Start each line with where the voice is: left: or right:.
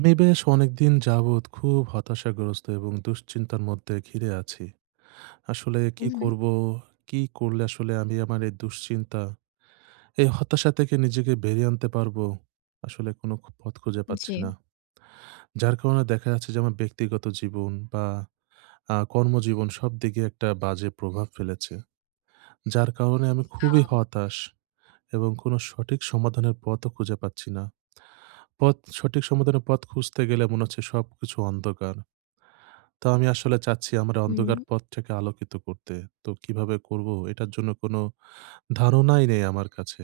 right: আমি বেশ অনেক দিন যাবত খুব হতাশাগ্রস্ত, এবং দুশ্চিন্তার মধ্যে ঘিরে আছি। আসলে কি
left: হুম, হুম।
right: করবো, কি করলে আসলে আমি আমার এই দুশ্চিন্তা, এই হতাশা থেকে নিজেকে বেরিয়ে আনতে পারবো। আসলে কোন খ পথ খুঁজে পাচ্ছি
left: জি।
right: না। যার কারণে দেখা যাচ্ছে, যে আমার ব্যক্তিগত জীবন, বা আ কর্মজীবন সবদিকে একটা বাজে প্রভাব ফেলেছে। যার কারণে আমি খুবই
left: আচ্ছা।
right: হতাশ, এবং কোন সঠিক সমাধানের পথও খুঁজে পাচ্ছি না। পথ সঠিক সমাধানের পথ খুঁজতে গেলে, মনে হচ্ছে সবকিছু অন্ধকার। তো আমি আসলে চাচ্ছি আমার
left: হুম।
right: অন্ধকার পথটাকে আলোকিত করতে। তো কিভাবে করব, এটার জন্য কোন ধারণাই নেই আমার কাছে।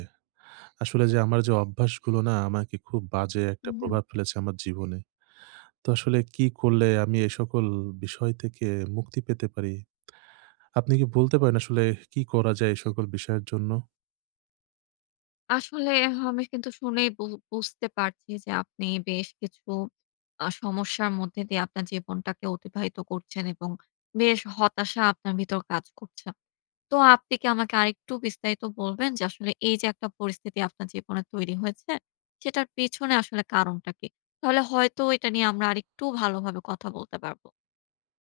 right: আসলে যে আমার যে অভ্যাসগুলো না আমাকে খুব বাজে
left: উ
right: একটা
left: হুম।
right: প্রভাব ফেলেছে, আমার জীবনে। তো আসলে কি করলে আমি এ সকল বিষয় থেকে মুক্তি পেতে পারি? আপনি কি বলতে পারেন, আসলে কি করা যায়, এই সকল বিষয়ের জন্য?
left: আসলে আমি কিন্তু শুনেই বু বুঝতে পারছি যে, আপনি বেশ কিছু আ সমস্যার মধ্যে দিয়ে আপনার জীবনটাকে অতিবাহিত করছেন, এবং বেশ হতাশা আপনার ভিতর কাজ করছে। তো আপনি কি আমাকে আরেকটু বিস্তারিত বলবেন, যে আসলে এই যে একটা পরিস্থিতি আপনার জীবনে তৈরি হয়েছে, সেটার পেছনে আসলে কারণটা কি? তাহলে হয়তো এটা নিয়ে আমরা আরেকটু ভালোভাবে কথা বলতে পারব।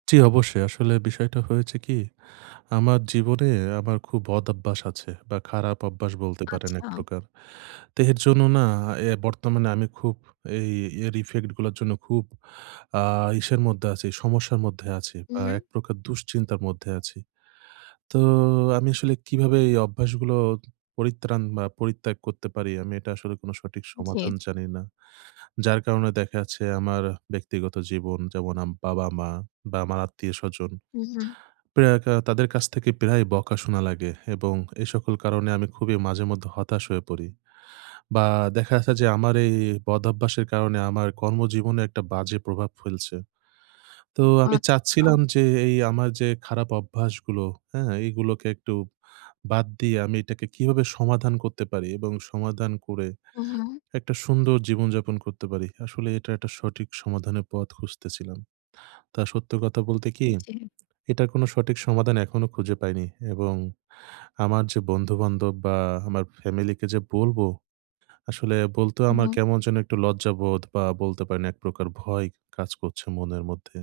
right: জী, অবশ্যই। আসলে বিষয়টা হয়েছে কি? আমার জীবনে আমার খুব বদঅভ্যাস আছে, বা খারাপ অভ্যাস বলতে পারেন
left: আচ্ছা।
right: একপ্রকার। দেহের জন্য না, অ্যা বর্তমানে আমি খুব অ্যা ইয়ের ইফেক্ট গুলোর জন্য খুব আ ইসের মধ্যে আছি, সমস্যার মধ্যে আছি,
left: উ
right: বা
left: হুম।
right: একপ্রকার দুশ্চিন্তার মধ্যে আছি। তো আমি আসলে কিভাবে এই অভ্যাসগুলো পরিত্রাণ, বা পরিত্যাগ করতে পারি, আমি এটা আসলে কোন সঠিক
left: জী।
right: সমাধান জানি না। যার কারণে দেখা আছে, আমার ব্যক্তিগত জীবন যেমন আমার বাবা-মা, বা আমার আত্মীয়স্বজন।
left: উ হুম।
right: প্রায় কা তাদের কাছ থেকে প্রায় বকা শোনা লাগে, এবং এই সকল কারণে আমি খুবই মাঝে মধ্যে হতাশ হয়ে পড়ি, বা দেখা গেছে যে, আমার এই, এই বদভ্যাসের কারণে আমার কর্মজীবনে একটা বাজে প্রভাব ফেলছে। তো আমি
left: আচ্ছা।
right: চাচ্ছিলাম, যে এই আমার যে খারাপ অভ্যাসগুলো, হ্যাঁ? এগুলোকে একটু বাদ দিয়ে, আমি এটাকে কিভাবে সমাধান করতে পারি, এবং সমাধান করে
left: উ হুম।
right: একটা সুন্দর জীবন যাপন করতে পারি। আসলে এটি একটা সঠিক সমাধানের পথ খুঁজতেছিলাম। তা সত্য কথা বলতে কি?
left: জী।
right: এটার কোন সঠিক সমাধান এখনো খুঁজে পাইনি, এবং আমার যে বন্ধু-বান্ধব, বা আমার ফ্যামিলিকে যে বলবো, আসলে বলতে
left: উ
right: আমার
left: হুম।
right: কেমন যেন একটু লজ্জাবোধ, বা বলতে পারি না, একপ্রকার ভয় কাজ করছে মনের মধ্যে।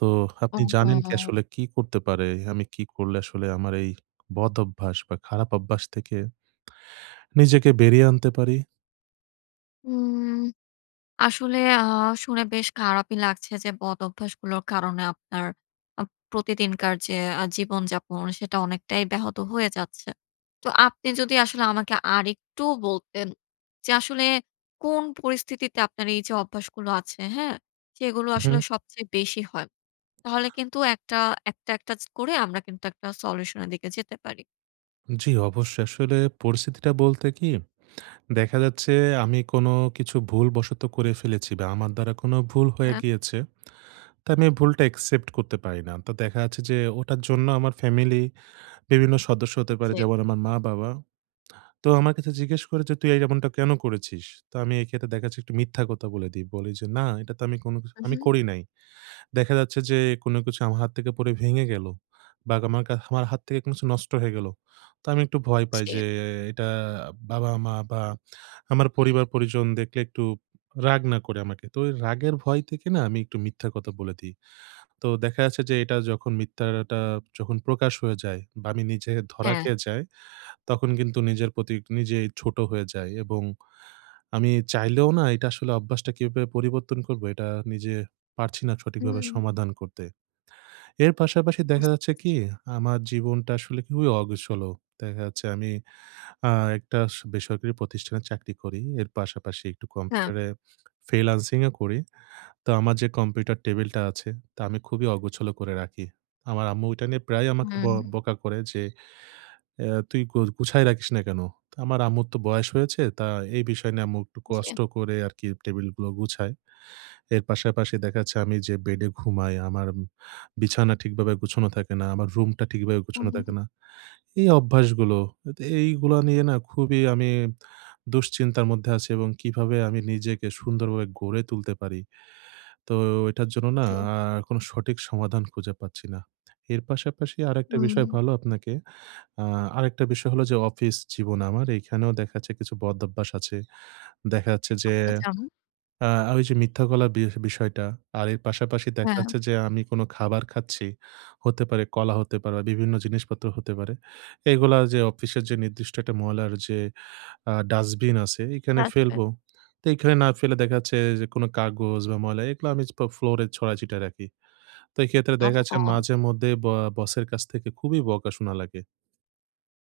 right: তো আপনি জানেন কি
left: ওহহো!
right: আসলে কী করতে পারে? আমি কী করলে আসলে আমার এই বদঅভ্যাস, বা খারাপ অভ্যাস থেকে নিজেকে বেরিয়ে আনতে পারি?
left: উম আসলে আ শুনে বেশ খারাপই লাগছে যে বদঅভ্যাসগুলোর কারণে আপনার আ প্রতিদিনকার যে আ জীবনযাপন, সেটা অনেকটাই ব্যাহত হয়ে যাচ্ছে। তো আপনি যদি আসলে আমাকে আরেকটু বলতেন যে আসলে কোন পরিস্থিতিতে আপনার এইযে অভ্যাসগুলো আছে হ্যাঁ, সেগুলো আসলে
right: উহুম।
left: সবচেয়ে বেশি হয়। তাহলে কিন্তু একটা একটা, একটা করে আমরা কিন্তু একটা সলিউশনের দিকে যেতে পারি।
right: জি, অবশ্যই। আসলে পরিস্থিতিটা বলতে কি? দেখা যাচ্ছে আমি কোন কিছু ভুলবশত করে ফেলেছি বা, আমার দ্বারা কোন ভুল হয়ে
left: হ্যাঁ।
right: গিয়েছে। তো আমি এই ভুলটা accept করতে পারি না। তো দেখা যাচ্ছে যে ওটার জন্য আমার ফ্যামিলি বিভিন্ন সদস্য হতে
left: হু,
right: পারে
left: জি।
right: যেমন: আমার মা-বাবা। তো আমার কাছে জিজ্ঞেস করে যে, "তুই এই এমনটা কেন করেছিস?" তো আমি এক্ষেত্রে দেখা যাচ্ছে একটু মিথ্যা কথা বলে দিই। বলি যে, "না, এটা তো আমি কোন কিছ আমি
left: উহুম।
right: করি নাই।" দেখা যাচ্ছে যে কোন কিছু আমার হাত থেকে পড়ে ভেঙে গেল। বা, আমার কা আমার হাত থেকে কিছু নষ্ট হয়ে গেলো। তা আমি একটু ভয় পাই
left: জি।
right: যে, এটা বাবা-মা বা, আমার পরিবার পরিজন দেখলে একটু রাগ না করে আমাকে। তো ঐ রাগের ভয় থেকে না, আমি একটু মিথ্যা কথা বলে দেই। তো দেখা যাচ্ছে যে এটা যখন মিথ্যাটা যখন প্রকাশ হয়ে যায় বা, আমি নিজে ধরা
left: হ্যাঁ।
right: খেয়ে যাই, তখন কিন্তু নিজের প্রতি নিজেই ছোট হয়ে যাই এবং আমি চাইলেও না এটা আসলে অভ্যাসটা কিভাবে পরিবর্তন করবো, এটা নিজে পারছি না সঠিকভাবে
left: হুম।
right: সমাধান করতে। এর পাশাপাশি দেখা
left: বুঝতে
right: যাচ্ছে
left: পারছি।
right: কি? আমার জীবনটা আসলে খুবই অগোছলো। দেখা যাচ্ছে আমি আ একটা স বেসরকারি প্রতিষ্ঠানের চাকরি করি। এর পাশাপাশি একটু
left: হ্যাঁ।
right: কম্পিউটারে ফ্রিল্যান্সিংও করি। তো আমার যে কম্পিউটার টেবিলটা আছে, তা আমি খুবই অগোছল করে রাখি। আমার আম্মু ঐটা নিয়ে প্রায়ই আমাকে ব্য
left: হুম।
right: বকা করে যে, "আ তুই গু গুছায় রাখিস না কেন?" ত আমার আম্মুর তো বয়স হয়েছে, তা এই বিষয় নিয়ে আম্মু একটু কষ্ট
left: জি।
right: করে আরকি টেবিলগুলো গুছায়। এর পাশাপাশি দেখা যাচ্ছে আমি যে বেডে ঘুমাই, আমার বিছানা ঠিকভাবে গুছানো থাকে না। আমার রুমটা ঠিকভাবে গুছানো
left: ওহ।
right: থাকে না। এই অভ্যাসগুলো আত এইগুলো নিয়ে না, খুবই আমি দুশ্চিন্তার মধ্যে আছি এবং কিভাবে আমি নিজেকে সুন্দরভাবে গড়ে তুলতে পারি? তো এটার জন্য না,
left: জি।
right: আ কোন সঠিক সমাধান খুঁজে পাচ্ছি না। এর পাশাপাশি আরেকটা বিষয়
left: হুম।
right: ভালো আপনাকে আ আরেকটা বিষয় হলো যে অফিস জীবন আমার। এখানেও দেখা যাচ্ছে কিছু বদভ্যাস আছে। দেখা যাচ্ছে যে
left: আচ্ছা, আচ্ছা।
right: আ ঐযে মিথ্যা বলার বি বিষয়টা। আর এর পাশাপাশি দেখা
left: হ্যাঁ।
right: যাচ্ছে যে আমি কোন খাবার খাচ্ছি, হতে পারে, কলা হতে পারে বা, বিভিন্ন জিনিসপত্র হতে পারে। এগুলা যে অফিসের যে নির্দিষ্ট একটা ময়লার যে আ ডাস্টবিন আছে, এখানে
left: আসবে।
right: ফেলবো। তো এখানে না ফেলে দেখা যাচ্ছে যে কোন কাগজ বা, ময়লা এগুলো আমি পা ফ্লো ফ্লোরে ছড়াই ছিটায় রাখি। তো এইক্ষেত্রে দেখা যাচ্ছে
left: অহহো।
right: মাঝেমধ্যে ব্য বসের কাছ থেকে খুবই বকা শোনা লাগে।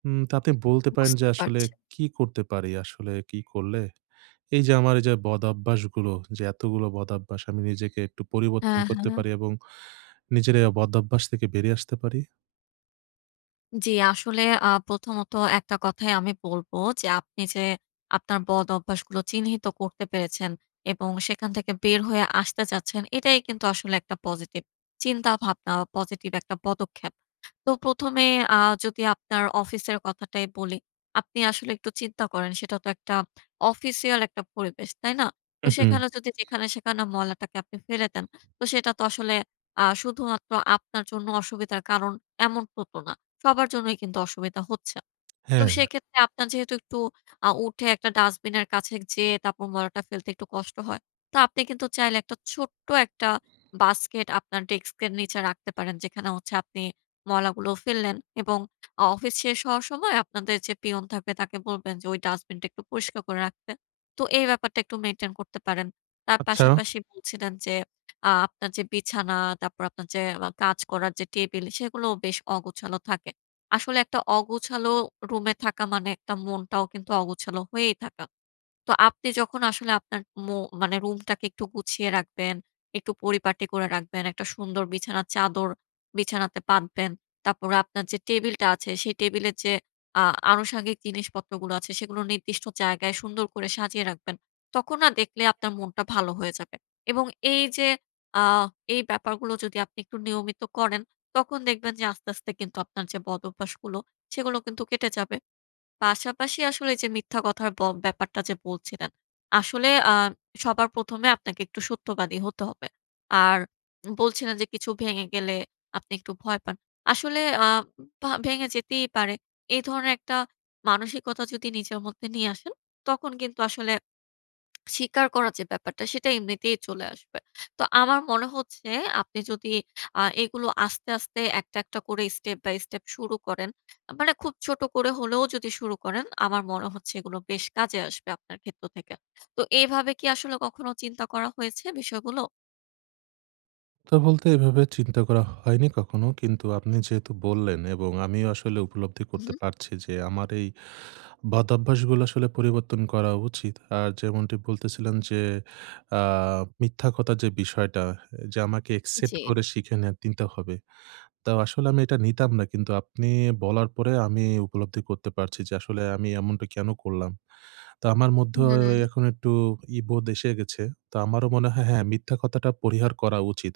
right: উম তাতে বলতে পারেন যে
left: বুঝতে
right: আসলে
left: পারছি।
right: কি করতে পারি? আসলে কি করলে এইযে আমার এইযে বদভ্যাসগুলো যে এতগুলো বদভ্যাস, আমি নিজেকে একটু পরিবর্তন
left: হ্যাঁ,
right: করতে
left: হ্যাঁ।
right: পারি এবং নিজের এই বদভ্যাস থেকে বেরিয়ে আসতে পারি?
left: জ্বী। আসলে, আ প্রথমত একটা কথাই আমি বলবো যে, আপনি যে আপনার বদঅভ্যাসগুলো চিহ্নিত করতে পেরেছেন এবং সেখান থেকে বের হয়ে আসতে চাচ্ছেন, এটাই কিন্তু আসলে একটা পজিটিভ চিন্তাভাবনা বা, পজিটিভ একটা পদক্ষেপ। তো ১ম এ আ যদি আপনার অফিসের কথাটাই বলি। আপনি আসলে একটু চিন্তা করেন, সেটা তো একটা অফিসিয়াল একটা পরিবেশ। তাই না? তো
right: হু, হু।
left: সেখানে যদি যেখানে সেখানে ময়লাটাকে আপনি ফেলে দেন, তো সেটা তো আসলে আ শুধুমাত্র আপনার জন্য অসুবিধার কারণ, এমন ত তো না। সবার জন্যই কিন্তু অসুবিধা হচ্ছে। তো
right: হ্যাঁ।
left: সেক্ষেত্রে, আপনার যেহেতু একটু আ উঠে একটা ডাস্টবিনের কাছে যেয়ে তারপর মলাটা ফেলতে একটু কষ্ট হয়। তো আপনি কিন্তু চাইলে একটা ছোট্ট একটা বাস্কেট আপনার ডেস্কের নিচে রাখতে পারেন, যেখানে হচ্ছে আপনি ময়লাগুলো ফেললেন। এবং আ অফিস শেষ হওয়ার সময়, আপনাদের যে পিয়ন থাকবে, তাকে বলবেন যে, ওই ডাস্টবিনটা একটু পরিষ্কার করে রাখতে। তো, এই ব্যাপারটা একটু মেইনটেইন করতে পারেন। তার
right: আচ্ছা।
left: পাশাপাশি বলছিলেন যে আ আপনার যে বিছানা, তারপর আপনার যে আ কাজ করার যে টেবিল, সেগুলোও বেশ অগোছালো থাকে। আসলে, একটা অগোছালো রুমে থাকা মানে, একটা মনটাও কিন্তু অগোছালো হয়েই থাকা। তো, আপনি যখন আসলে আপনার ম মানে রুমটাকে একটু গুছিয়ে রাখবেন, একটু পরিপাটি করে রাখবেন, একটা সুন্দর বিছানার চাদর বিছানাতে পাতবেন। তারপরে, আপনার যে টেবিলটা আছে, সেই টেবিলের যে আ আনুষঙ্গিক জিনিসপত্রগুলো আছে, সেগুলো নির্দিষ্ট জায়গায় সুন্দর করে সাজিয়ে রাখবেন। তখন না, দেখলে আপনার মনটা ভালো হয়ে যাবে। এবং এইযে আ এই ব্যাপারগুলো যদি আপনি একটু নিয়মিত করেন, তখন দেখবেন যে, আস্তে, আস্তে কিন্তু আপনার যে বদভ্যাসগুলো, সেগুলো কিন্তু কেটে যাবে। পাশাপাশি আসলে যে, মিথ্যা কথার ব ব্যাপারটা যে বলছিলেন। আসলে, আ সবার ১ম এ আপনাকে একটু সত্যবাদী হতে হবে। আর, বলছিলেন যে, কিছু ভেঙে গেলে আপনি একটু ভয় পান। আসলে আ ভা ভেঙে যেতেই পারে। এই ধরনের একটা মানসিকতা যদি নিজের মধ্যে নিয়ে আসেন, তখন কিন্তু আসলে স্বীকার করার যে ব্যাপারটা, সেটা এমনিতেই চলে আসবে। তো, আমার মনে হচ্ছে, আপনি যদি আ এগুলো আস্তে, আস্তে একটা, একটা করে step by step শুরু করেন, আ মানে খুব ছোট করে হলেও যদি শুরু করেন, আমার মনে হচ্ছে, এগুলো বেশ কাজে আসবে আপনার ক্ষেত্র থেকে। তো এভাবে কি আসলে কখনো চিন্তা করা হয়েছে বিষয়গুলো?
right: তো বলতে, এভাবে চিন্তা করা হয়নি কখনো। কিন্তু আপনি যেহেতু বললেন, এবং আমি আসলে উপলব্ধি
left: উ
right: করতে
left: হুম।
right: পারছি যে, আমার এই বদভ্যাসগুলো আসলে পরিবর্তন করা উচিত। আর যেমনটি বলতেছিলেন যে, আ মিথ্যা কথার যে বিষয়টা, এ যে আমাকে অ্যাকসেপ্ট
left: জি।
right: করে শিখে নিয়া তিন্তে হবে। তাও আসলে আমি এটা নিতাম না। কিন্তু আপনি বলার পরে, আমি উপলব্ধি করতে পারছি। যে, আসলে আমি এমনটা কেন করলাম? তো আমার মধ্যে
left: হুম।
right: এখন একটু ই বোধ এসে গেছে। তো আমারও মনে হয়, হ্যাঁ, মিথ্যা কথাটা পরিহার করা উচিত।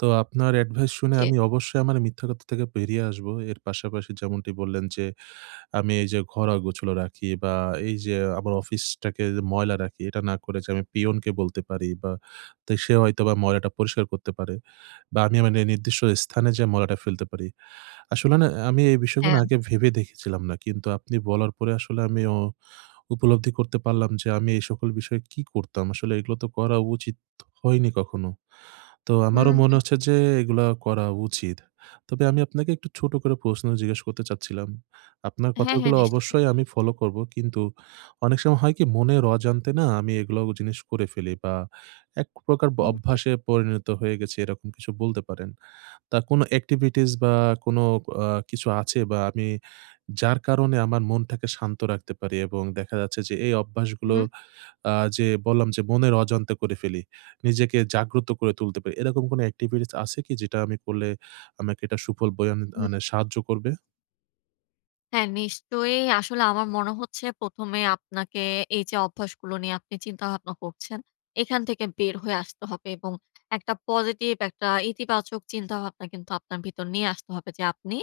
right: তো আপনার অ্যাডভাইস শুনে
left: জি।
right: আমি অবশ্যই আমার মিথ্যা কথা থেকে বেরিয়ে আসবো। এর পাশাপাশি যেমনটি বললেন যে, আমি এই যে ঘর আগোছালো রাখি, বা এই যে, আমার অফিসটাকে ময়লা রাখি, এটা না করে আমি পিয়নকে বলতে পারি, বা তে সে হয়তোবা ময়লাটা পরিষ্কার করতে পারে, বা আমি নি নির্দিষ্ট স্থানে যেয়ে ময়লাটা ফেলতে পারি। আসলে না? আমি এই বিষয়গুলো না
left: হ্যাঁ।
right: আগে ভেবে দেখেছিলাম না। কিন্তু আপনি বলার পরে আসলে আমি অ উপলব্ধি করতে পারলাম যে, আমি এই সকল বিষয়ে কি করতাম? আসলে এগুলো তো করা উচিত হয়নি কখনো। তো
left: হু,
right: আমারও মনে
left: হুম।
right: হচ্ছে যে এগুলা করা উচিত। তবে আমি আপনাকে একটু ছোট করে প্রশ্ন জিজ্ঞাসা করতে চাচ্ছিলাম। আপনার
left: হ্যাঁ, হ্যাঁ,
right: কথাগুলো
left: নিশ্চয়।
right: অবশ্যই আমি ফলো করবো। কিন্তু অনেক সময় হয় কি? মনের অজানতে না? আমি এগুলো জিনিস করে ফেলি, বা একপ্রকার ব
left: উম জি।
right: অভ্যাসে পরিণত হয়ে গেছি, এরকম কিছু বলতে পারেন। তা আর কোন এক্টিভিটিস বা কোন আ কিছু আছে বা আমি যার কারণে, আমার মনটাকে শান্ত রাখতে পারি? এবং দেখা যাচ্ছে, যে, এই
left: হু,
right: অভ্যাসগুলো
left: হুম।
right: আ যে বললাম যে, মনের অজান্তে করে ফেলি। নিজেকে জাগ্রত করে তুলতে পারি। এরকম কোনো এক্টিভিটিস আছে কি, যেটা আমি করলে আমাকে এটা সুফল বয়ে
left: হু।
right: মানে, সাহায্য করবে?
left: হ্যাঁ, নিশ্চয়ই আসলে আমার মনে হচ্ছে, ১ম এ আপনাকে এই যে অভ্যাসগুলো নিয়ে আপনি চিন্তাভাবনা করছেন, এখান থেকে বের হয়ে আসতে হবে, এবং একটা পজিটিভ, একটা ইতিবাচক চিন্তাভাবনা কিন্তু আপনার ভিতর নিয়ে আসতে হবে। যে আপনি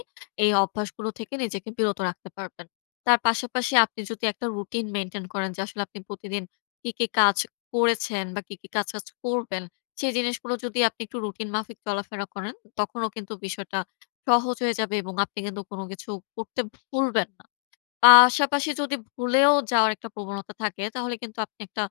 left: এই অভ্যাসগুলো থেকে নিজেকে বিরত রাখতে পারবেন। তার পাশাপাশি আপনি যদি একটা রুটিন মেইনটেইন করেন, যে আসলে আপনি প্রতিদিন কী, কী কাজ করেছেন, বা কি, কি কাজ আজ করবেন। সেই জিনিসগুলো যদি আপনি একটু রুটিন মাফিক চলাফেরা করেন, তখনও কিন্তু বিষয়টা সহজ হয়ে যাবে, এবং আপনি কিন্তু কোন কিছু করতে ভুলবেন না। পাশাপাশি যদি ভুলেও যাওয়ার একটা প্রবণতা থাকে, তাহলে কিন্তু আপনি একটা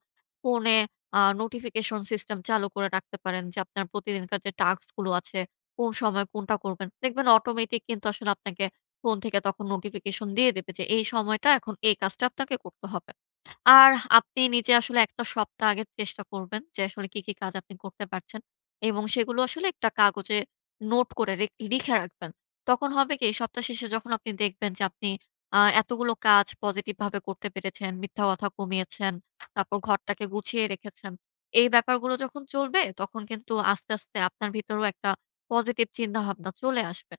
left: ফোনে আ নোটিফিকেশন সিস্টেম চালু করে রাখতে পারেন, যে আপনার প্রতিদিনকার যে টাস্কগুলো আছে, কোন সময় কোনটা করবেন। দেখবেন অটোমেটিক কিন্তু আসলে আপনাকে ফোন থেকে তখন নোটিফিকেশন দিয়ে দেবে, যে এই সময়টা এখন এই কাজটা আপনাকে করতে হবে। আর আপনি নিজে আসলে একটা সপ্তাহ আগে চেষ্টা করবেন যে, আসলে কী, কী কাজ আপনি করতে পারছেন। এবং সেগুলো আসলে একটা কাগজে নোট করে রেখ লিখে রাখবেন। তখন হবে কি? এই সপ্তাহ শেষে যখন আপনি দেখবেন যে আপনি আ এতগুলো কাজ পজিটিভভাবে করতে পেরেছেন, মিথ্যা কথা কমিয়েছেন, তারপর ঘরটাকে গুছিয়ে রেখেছেন। এই ব্যাপারগুলো যখন চলবে তখন কিন্তু আস্তে, আস্তে আপনার ভিতরও একটা পজিটিভ চিন্তাভাবনা চলে আসবে।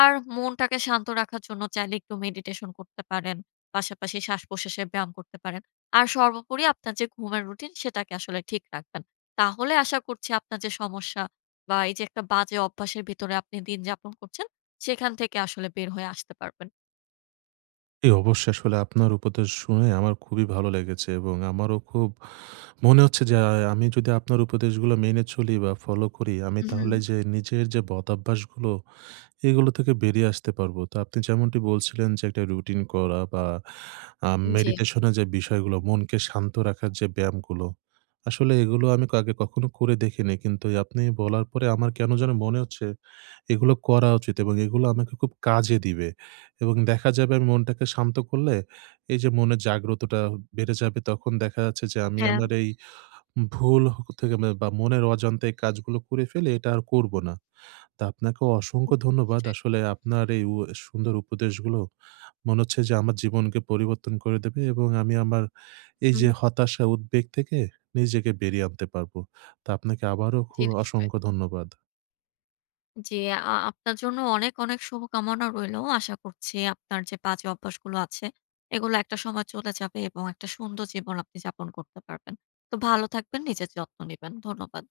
left: আর মনটাকে শান্ত রাখার জন্য চাইলে একটু মেডিটেশন করতে পারেন, পাশাপাশি শ্বাসপ্রশ্বাসের ব্যায়াম করতে পারেন। আর সর্বোপরি আপনার যে ঘুমের রুটিন, সেটাকে আসলে ঠিক রাখবেন। তাহলে আশা করছি আপনার যে সমস্যা, বা এই যে একটা বাজে অভ্যাসের ভিতরে আপনি দিনযাপন করছেন, সেখান থেকে আসলে বের হয়ে আসতে পারবেন।
right: ই অবশ্য, আসলে আপনার উপদেশ শুনে আমার খুবই ভালো লেগেছে এবং আমারও খুব মনে হচ্ছে যে আ আমি যদি আপনার উপদেশগুলো মেনে চলি বা, ফলো করি, আমি তাহলে
left: উহুম।
right: যে নিজের যে বদভ্যাসগুলো, এগুলো থেকে বেরিয়ে আসতে পারবো। তো আপনি যেমনটি বলছিলেন যে একটা রুটিন করা বা, আ
left: জী।
right: মেডিটেশনের যে বিষয়গুলো, মনকে শান্ত রাখার যে ব্যায়ামগুলো, আসলে এগুলো আমি আগে কখনো করে দেখিনি। কিন্তু এই আপনি বলার পরে আমার কেন জানি মনে হচ্ছে এগুলো করা উচিত এবং এগুলো আমাকে খুব কাজে দিবে এবং দেখা যাবে আমি মনটাকে শান্ত করলে এইযে মনের জাগ্রতটা বেড়ে যাবে। তখন দেখা যাচ্ছে যে আমি
left: হ্যাঁ।
right: আমার এই ভুল হ থেকে বা, মনের অজান্তে এই কাজগুলো করে ফেলে, এটা আর করবো না। তো আপনাকেও
left: হু।
right: অসংখ্য ধন্যবাদ।
left: নিশ্চয়ই।
right: আসলে আপনার এই উ এ সুন্দর উপদেশগুলো মনে হচ্ছে যে আমার জীবনকে পরিবর্তন করে দেবে এবং আমি আমার এইযে
left: উহুম।
right: হতাশা, উদ্বেগ থেকে নিজেকে বেরিয়ে আনতে পারবো। তো আপনাকে আবারও খু
left: জী, নিশ্চয়ই।
right: অসংখ্য ধন্যবাদ।
left: জী, আ আপনার জন্য অনেক, অনেক শুভকামনা রইলো। আশা করছি আপনার যে বাজে অভ্যাসগুলো আছে, এগুলো একটা সময় চলে যাবে এবং একটা সুন্দর জীবন আপনি যাপন করতে পারবেন। তো ভালো থাকবেন, নিজের যত্ন নিবেন। ধন্যবাদ।